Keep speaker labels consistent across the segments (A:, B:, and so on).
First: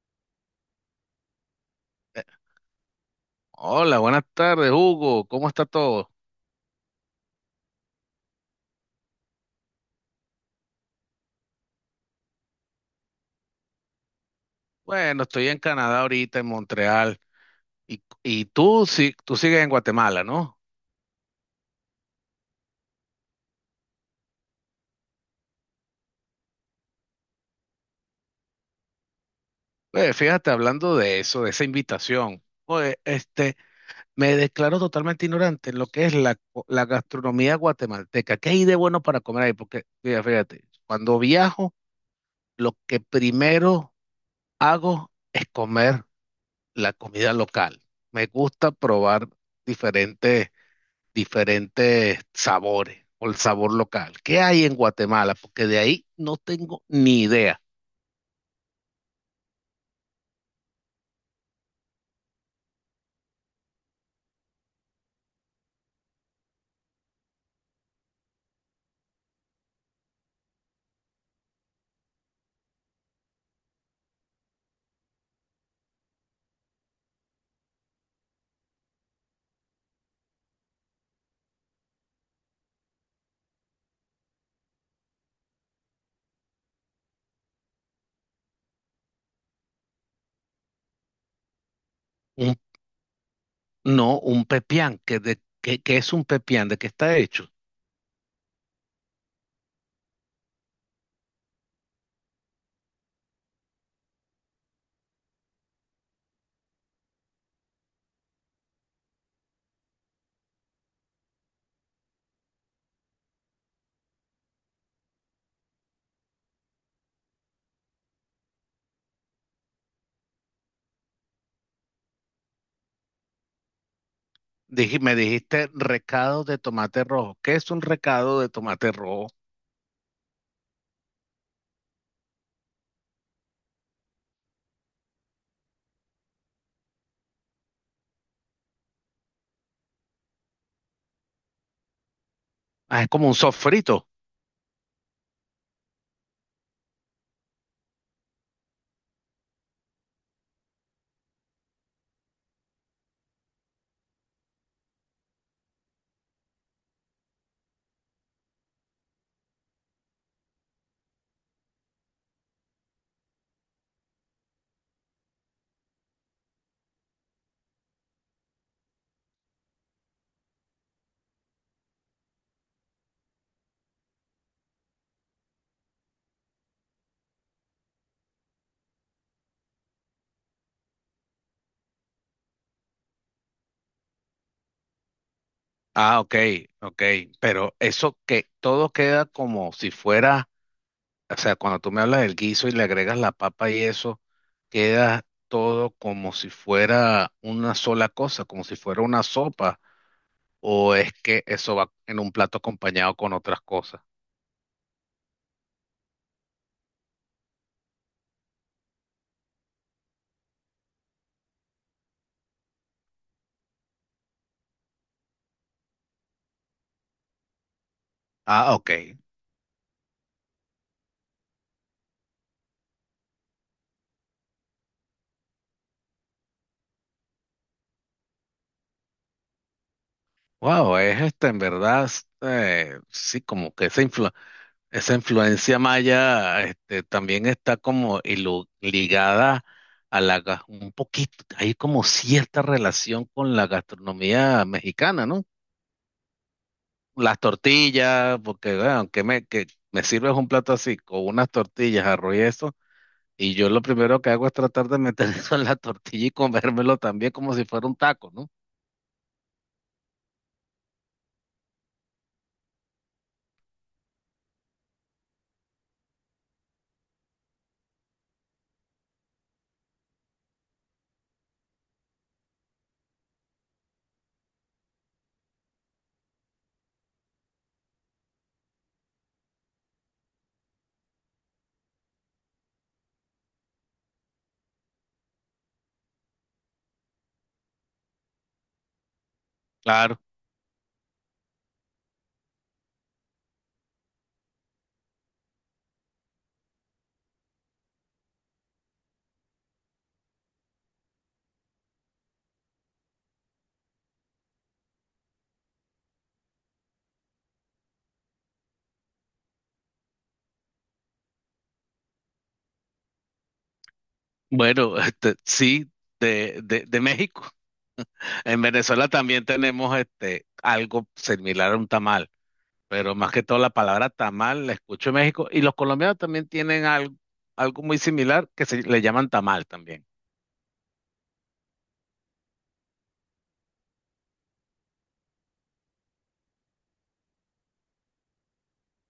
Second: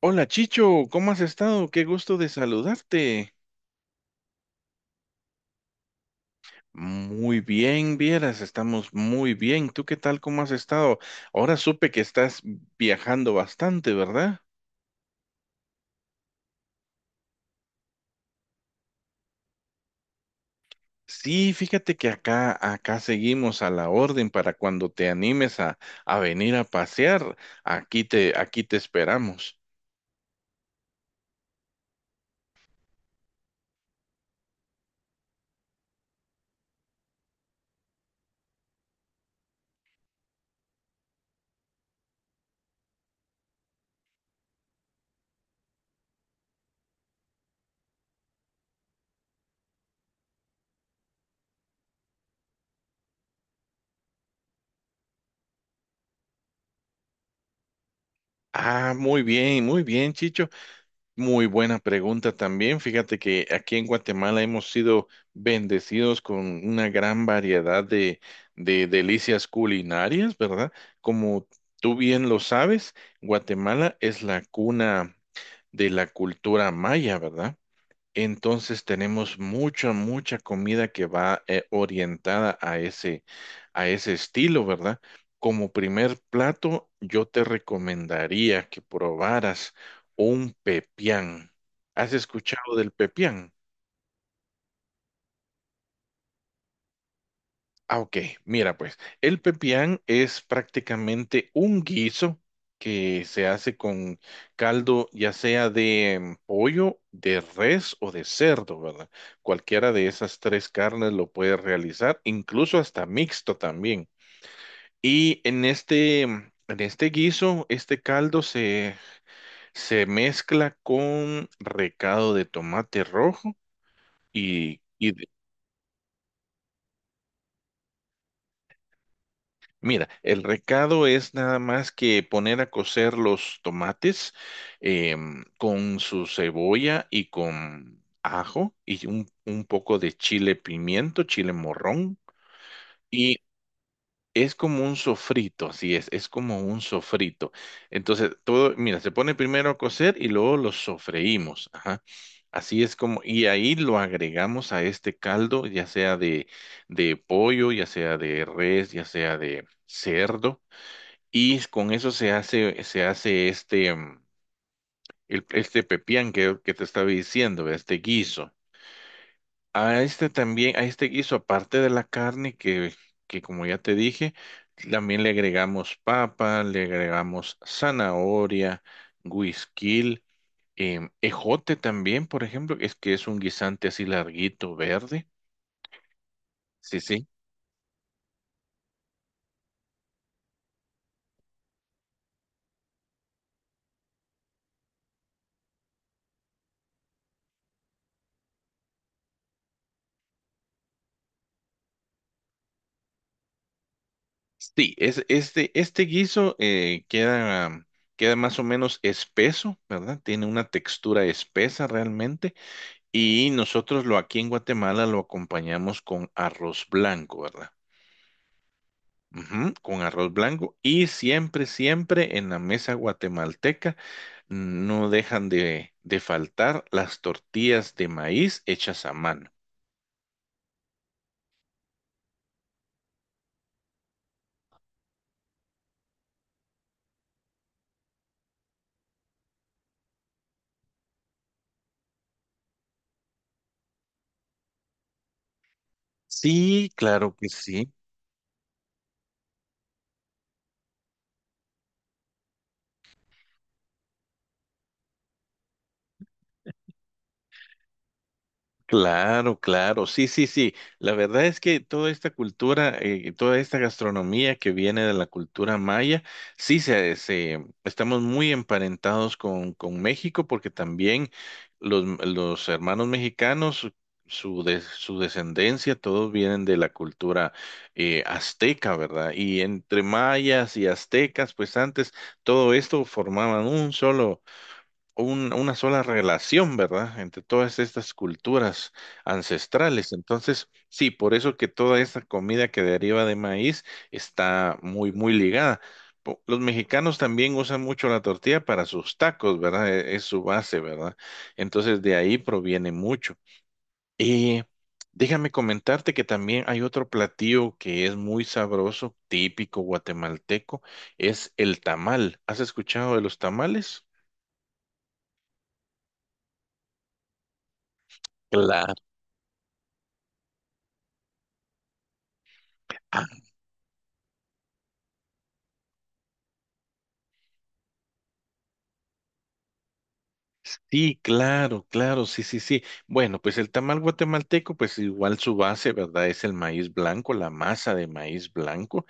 A: Hola Chicho, ¿cómo has estado? Qué gusto
B: Eh,
A: de saludarte.
B: Hola, buenas tardes, Hugo. ¿Cómo está todo?
A: Muy bien, vieras, estamos muy bien. ¿Tú qué tal? ¿Cómo has estado? Ahora supe que estás viajando bastante, ¿verdad?
B: Bueno, estoy en Canadá ahorita, en Montreal. Y tú, sí, tú sigues en Guatemala, ¿no?
A: Sí, fíjate que acá seguimos a la orden para cuando te animes a venir a pasear. Aquí te esperamos.
B: Oye, fíjate, hablando de eso, de esa invitación. Oye, me declaro totalmente ignorante en lo que es la gastronomía guatemalteca. ¿Qué hay de bueno para comer ahí? Porque, mira, fíjate, cuando viajo, lo que primero hago es comer la comida local. Me gusta probar diferentes diferentes sabores o el sabor local. ¿Qué hay en Guatemala? Porque de ahí no tengo ni idea.
A: Ah, muy bien, Chicho. Muy buena pregunta también. Fíjate que aquí en Guatemala hemos sido bendecidos con una gran variedad de delicias culinarias, ¿verdad? Como tú bien lo sabes, Guatemala es la cuna de la cultura maya, ¿verdad? Entonces tenemos mucha comida que va orientada a a ese estilo, ¿verdad? Como primer plato, yo te recomendaría que probaras un pepián. ¿Has
B: Un-
A: escuchado del pepián?
B: no, un pepián. ¿ Qué es un pepián? ¿De qué está hecho?
A: Ah, ok. Mira, pues, el pepián es prácticamente un guiso que se hace con caldo, ya sea de pollo, de res o de cerdo, ¿verdad? Cualquiera de esas tres carnes lo puedes realizar, incluso hasta mixto también. Y en en este guiso, se mezcla con recado de tomate rojo y, y
B: Me dijiste recado de tomate rojo. ¿Qué es un recado de tomate rojo?
A: mira, el recado es nada más que poner a cocer los tomates con su cebolla y con ajo y un poco de chile pimiento, chile morrón.
B: Ah, es como un
A: Y
B: sofrito.
A: es como un sofrito, así es como un sofrito. Entonces, todo, mira, se pone primero a cocer y luego lo sofreímos. Ajá. Así es como, y ahí lo agregamos a este caldo, ya sea de pollo, ya sea de res, ya sea de cerdo. Y con eso se hace este pepián que te estaba diciendo, este guiso. A este también, a este guiso, aparte de la carne que como ya te dije, también le agregamos papa, le agregamos zanahoria, güisquil, ejote también, por ejemplo, es que es un guisante así larguito, verde.
B: Ah, ok,
A: Sí,
B: ok.
A: sí.
B: Pero eso que todo queda como si fuera, o sea, cuando tú me hablas del guiso y le agregas la papa y eso, queda todo como si fuera una sola cosa, como si fuera una sopa, o es que eso va en un plato acompañado con otras cosas.
A: Sí, es, este guiso queda más o menos espeso, ¿verdad? Tiene una textura espesa realmente y nosotros lo aquí en Guatemala lo acompañamos con arroz blanco, ¿verdad?
B: Ah, ok.
A: Ujú, con arroz blanco y siempre, siempre en la mesa guatemalteca no dejan de faltar las tortillas de maíz hechas a mano.
B: Wow, es en verdad, sí, como que esa influencia maya, también está como ligada a la, un poquito, hay como cierta relación con la gastronomía mexicana, ¿no?
A: Sí, claro
B: Las
A: que sí.
B: tortillas, porque bueno, que me sirves un plato así, con unas tortillas, arroz y eso, y yo lo primero que hago es tratar de meter eso en la tortilla y comérmelo también como si fuera un taco, ¿no?
A: Claro, claro, sí, sí, sí. La verdad es que toda esta cultura, toda esta gastronomía que viene de la cultura maya, sí, estamos muy emparentados con México porque también los hermanos mexicanos, su descendencia, todos vienen de la cultura azteca, ¿verdad? Y entre mayas y aztecas, pues antes todo esto formaban una sola relación, ¿verdad? Entre todas estas culturas ancestrales.
B: Claro.
A: Entonces, sí, por eso que toda esta comida que deriva de maíz está muy, muy ligada. Los mexicanos también usan mucho la tortilla para sus tacos, ¿verdad? Es su base, ¿verdad? Entonces, de ahí proviene mucho. Y déjame comentarte que también hay otro platillo que es muy sabroso, típico guatemalteco, es el tamal. ¿Has escuchado de los tamales?
B: Bueno, sí, de México. En
A: Claro.
B: Venezuela también tenemos algo similar a un tamal, pero más que todo la palabra tamal la escucho en México, y los colombianos también tienen algo, algo muy similar que se le llaman tamal también.
A: Sí, claro, claro, sí, sí, sí. Bueno, pues el tamal guatemalteco, pues igual su base, ¿verdad? Es el maíz blanco, la masa de maíz blanco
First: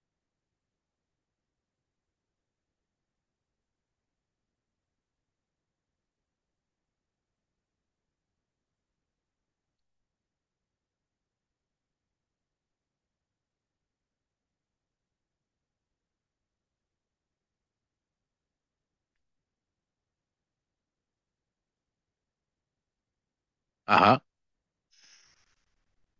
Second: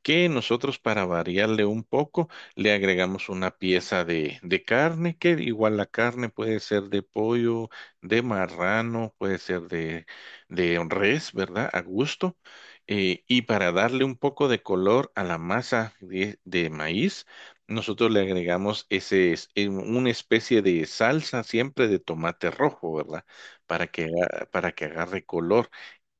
A: que nosotros para variarle un poco le agregamos una pieza de carne, que igual la carne puede ser de pollo, de marrano, puede ser de res, ¿verdad? A gusto. Y para darle un poco de color a la masa de maíz, nosotros le agregamos una especie de salsa siempre de tomate rojo, ¿verdad? Para
B: Ajá.
A: para que agarre color.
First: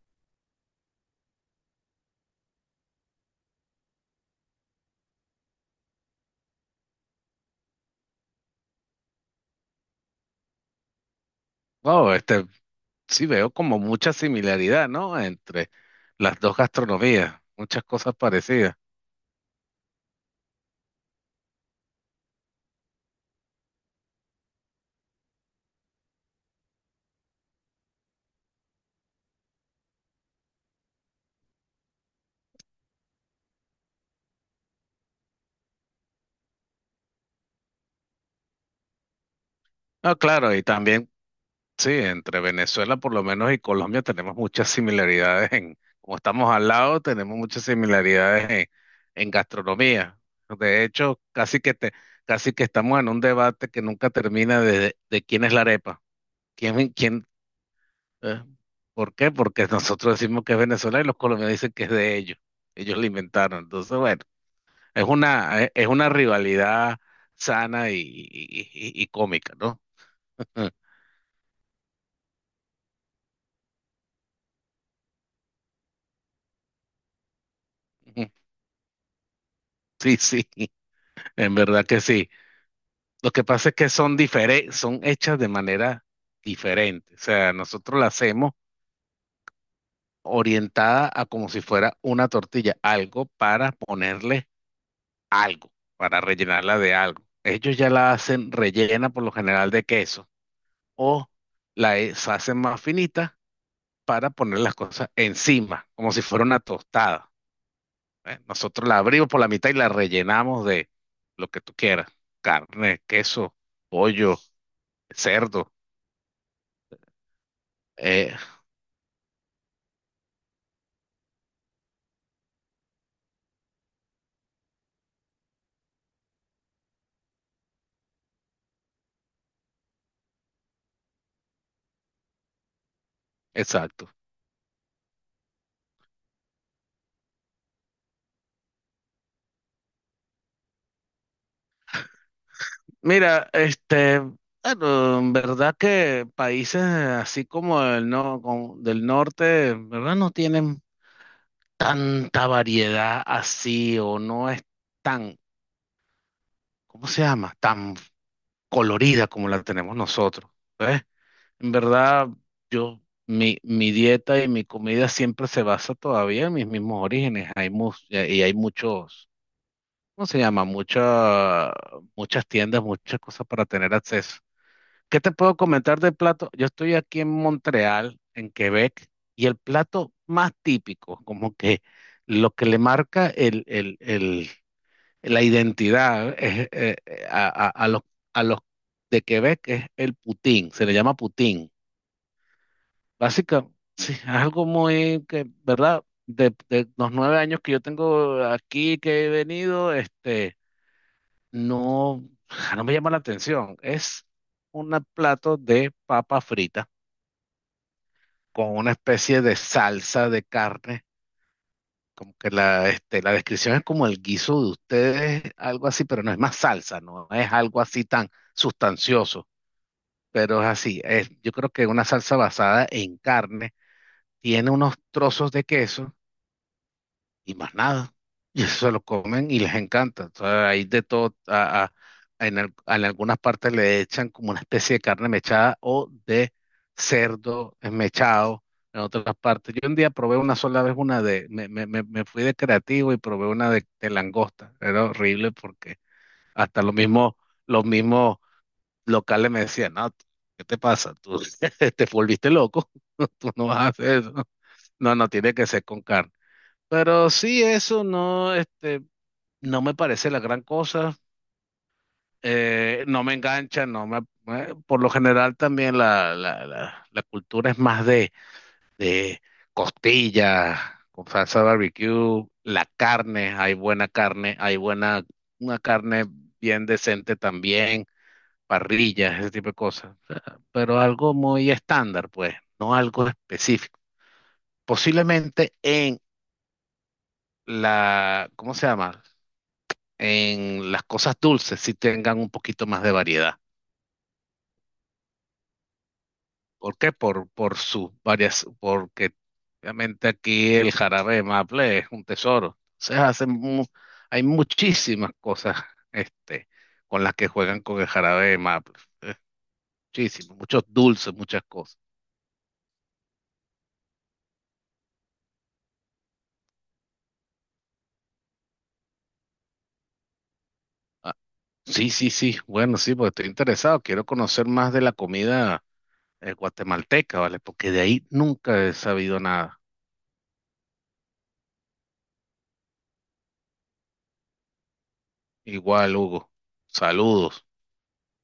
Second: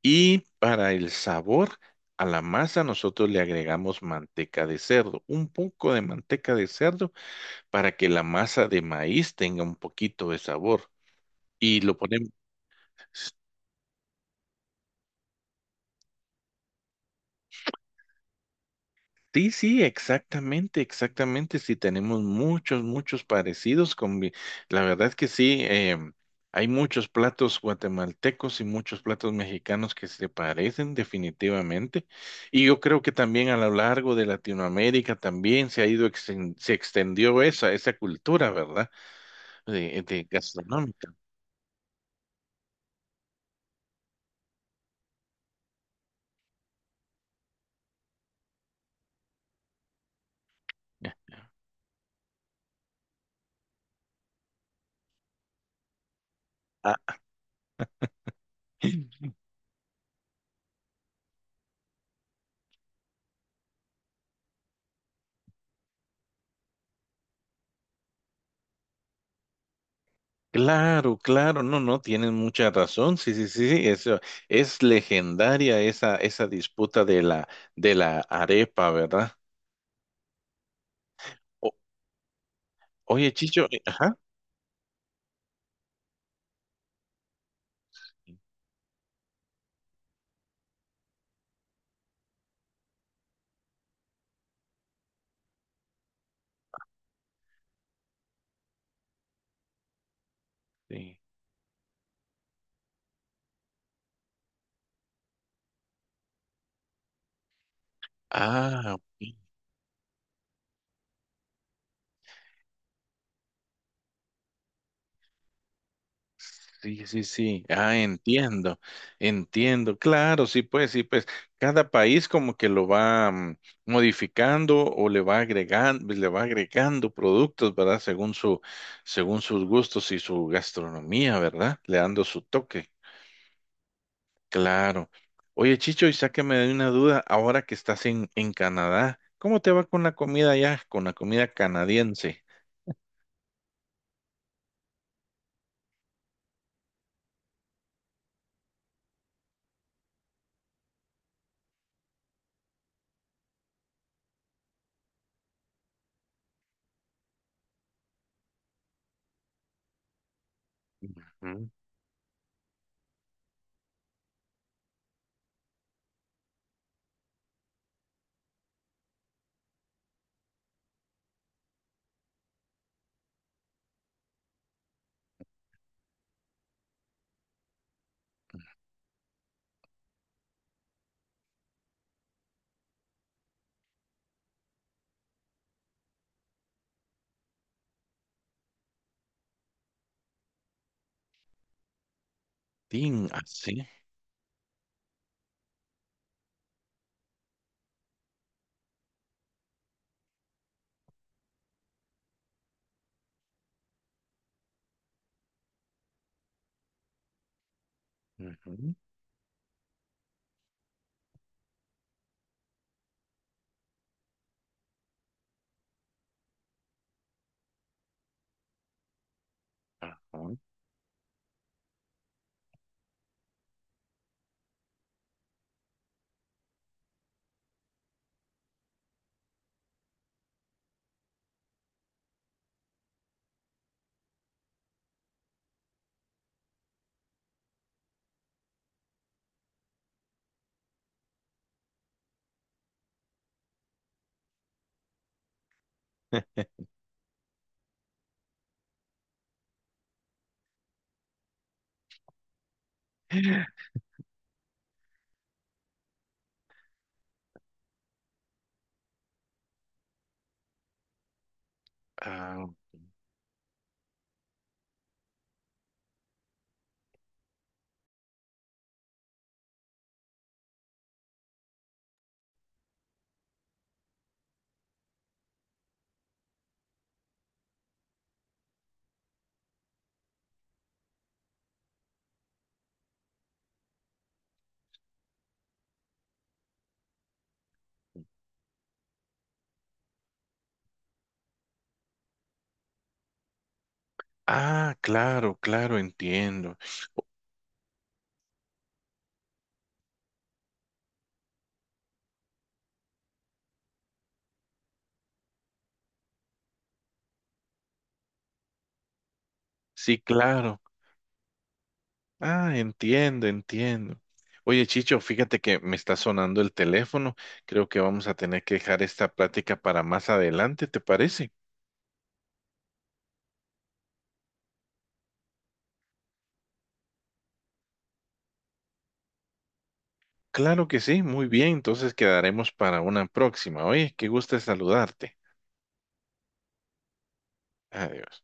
A: Y para el sabor, a la masa nosotros le agregamos manteca de cerdo, un poco de manteca de cerdo para que la masa de maíz tenga un poquito de sabor. Y lo
B: Oh,
A: ponemos.
B: este, sí veo como mucha similaridad, ¿no? Entre las dos gastronomías, muchas cosas parecidas.
A: Sí, sí, exactamente, exactamente. Sí, tenemos muchos, la verdad que sí, em, hay muchos platos guatemaltecos y muchos platos mexicanos que se parecen definitivamente. Y yo creo que también a lo largo de Latinoamérica también se ha se extendió esa cultura, ¿verdad?
B: Ah,
A: De
B: claro, y
A: gastronómica.
B: también, sí, entre Venezuela por lo menos y Colombia tenemos muchas similaridades en, como estamos al lado, tenemos muchas similaridades en gastronomía. De hecho, casi que estamos en un debate que nunca termina de quién es la arepa. ¿Quién,
A: Ah,
B: quién, eh, por qué? Porque nosotros decimos que es Venezuela y los colombianos dicen que es de ellos. Ellos la inventaron. Entonces, bueno. Es una rivalidad sana y cómica, ¿no?
A: claro, claro, no, no, tienen mucha razón. Sí, sí, sí, sí, eso es legendaria esa disputa de la arepa, ¿verdad?
B: Sí, sí, en
A: O-
B: verdad que sí.
A: Oye,
B: Lo que
A: Chicho,
B: pasa es que
A: ajá.
B: son diferentes, son hechas de manera diferente. O sea, nosotros la hacemos orientada a como si fuera una tortilla, algo para ponerle algo, para rellenarla de algo. Ellos ya la hacen rellena por lo general de queso
A: Sí.
B: o hacen más finita para poner las cosas encima, como si fuera una tostada. ¿Eh? Nosotros
A: Ah,
B: la abrimos
A: ok,
B: por la mitad y la rellenamos de lo que tú quieras. Carne, queso, pollo, cerdo.
A: sí, sí, sí. Ah,
B: Eh,
A: entiendo. Entiendo. Claro, sí, pues, sí, pues. Cada país como que lo va modificando o le va agregando productos, ¿verdad? Según sus gustos y su gastronomía, ¿verdad? Le dando su toque.
B: exacto.
A: Claro. Oye, Chicho, y sáqueme de una duda, ahora que estás en Canadá, ¿cómo te va con la comida allá, con la comida canadiense?
B: Mira, bueno, en verdad que países así como el no, como del norte, en verdad no tienen tanta variedad así o no es tan, ¿cómo se llama? Tan colorida como la tenemos nosotros. ¿Ves?
A: Ujú,
B: En verdad, yo, mi dieta y mi comida siempre se basa todavía en mis mismos orígenes. Hay y hay muchos, ¿cómo se llama? Muchas tiendas, muchas cosas para tener acceso. ¿Qué te puedo comentar del plato? Yo estoy aquí en Montreal, en Quebec, y el plato más típico, como que lo que le marca la identidad es, a los de Quebec es el poutine, se le llama poutine.
A: tin,
B: Básicamente,
A: así.
B: sí, algo muy que, ¿verdad? De los 9 años que yo tengo aquí, que he venido, no, ja, no me llama la atención. Es un plato de papa frita con una
A: Ujú,
B: especie de salsa de carne. Como que la descripción es como el guiso de ustedes, algo así, pero no es más salsa, no es algo así tan sustancioso,
A: ajá.
B: pero es así. Yo creo que una salsa basada en carne tiene unos trozos de queso y más nada. Y eso se lo comen y les encanta. Entonces, hay de todo. En, en algunas partes le echan como una especie de carne mechada o de cerdo mechado. En otras partes. Yo un día probé una sola vez una de. Me fui de creativo y probé una de langosta. Era horrible porque hasta los mismos locales me decían, no, ¿qué te pasa? Tú te volviste loco. Tú no vas a hacer eso. No, no, tiene que ser con carne. Pero sí, eso no, no me parece la gran cosa.
A: Ah,
B: No me engancha, no me, me- por lo general también la cultura es más de costillas, con salsa barbecue, la carne, hay buena, una carne bien decente también, parrillas, ese tipo de cosas. O sea, pero algo muy estándar, pues, no algo específico. Posiblemente en la, ¿cómo se llama? En las cosas dulces sí tengan un poquito más de variedad.
A: ah, claro, claro, entiendo.
B: ¿Por qué? Por sus varias, porque obviamente aquí el jarabe de maple es un tesoro. Se hacen, hay muchísimas cosas este, con las que juegan con el jarabe de maple. Eh,
A: Sí,
B: Muchísimo,
A: claro.
B: muchos dulces, muchas cosas.
A: Ah, entiendo, entiendo. Oye, Chicho, fíjate que me está sonando el teléfono. Creo que vamos a tener que dejar esta plática para más adelante, ¿te
B: Ah,
A: parece?
B: sí, sí, sí. Bueno, sí, porque estoy interesado. Quiero conocer más de la comida guatemalteca, ¿vale? Porque de ahí nunca he sabido nada.
A: Claro que sí, muy bien. Entonces quedaremos para una próxima. Oye, qué gusto saludarte.
B: Igual, Hugo. Saludos.
A: Adiós.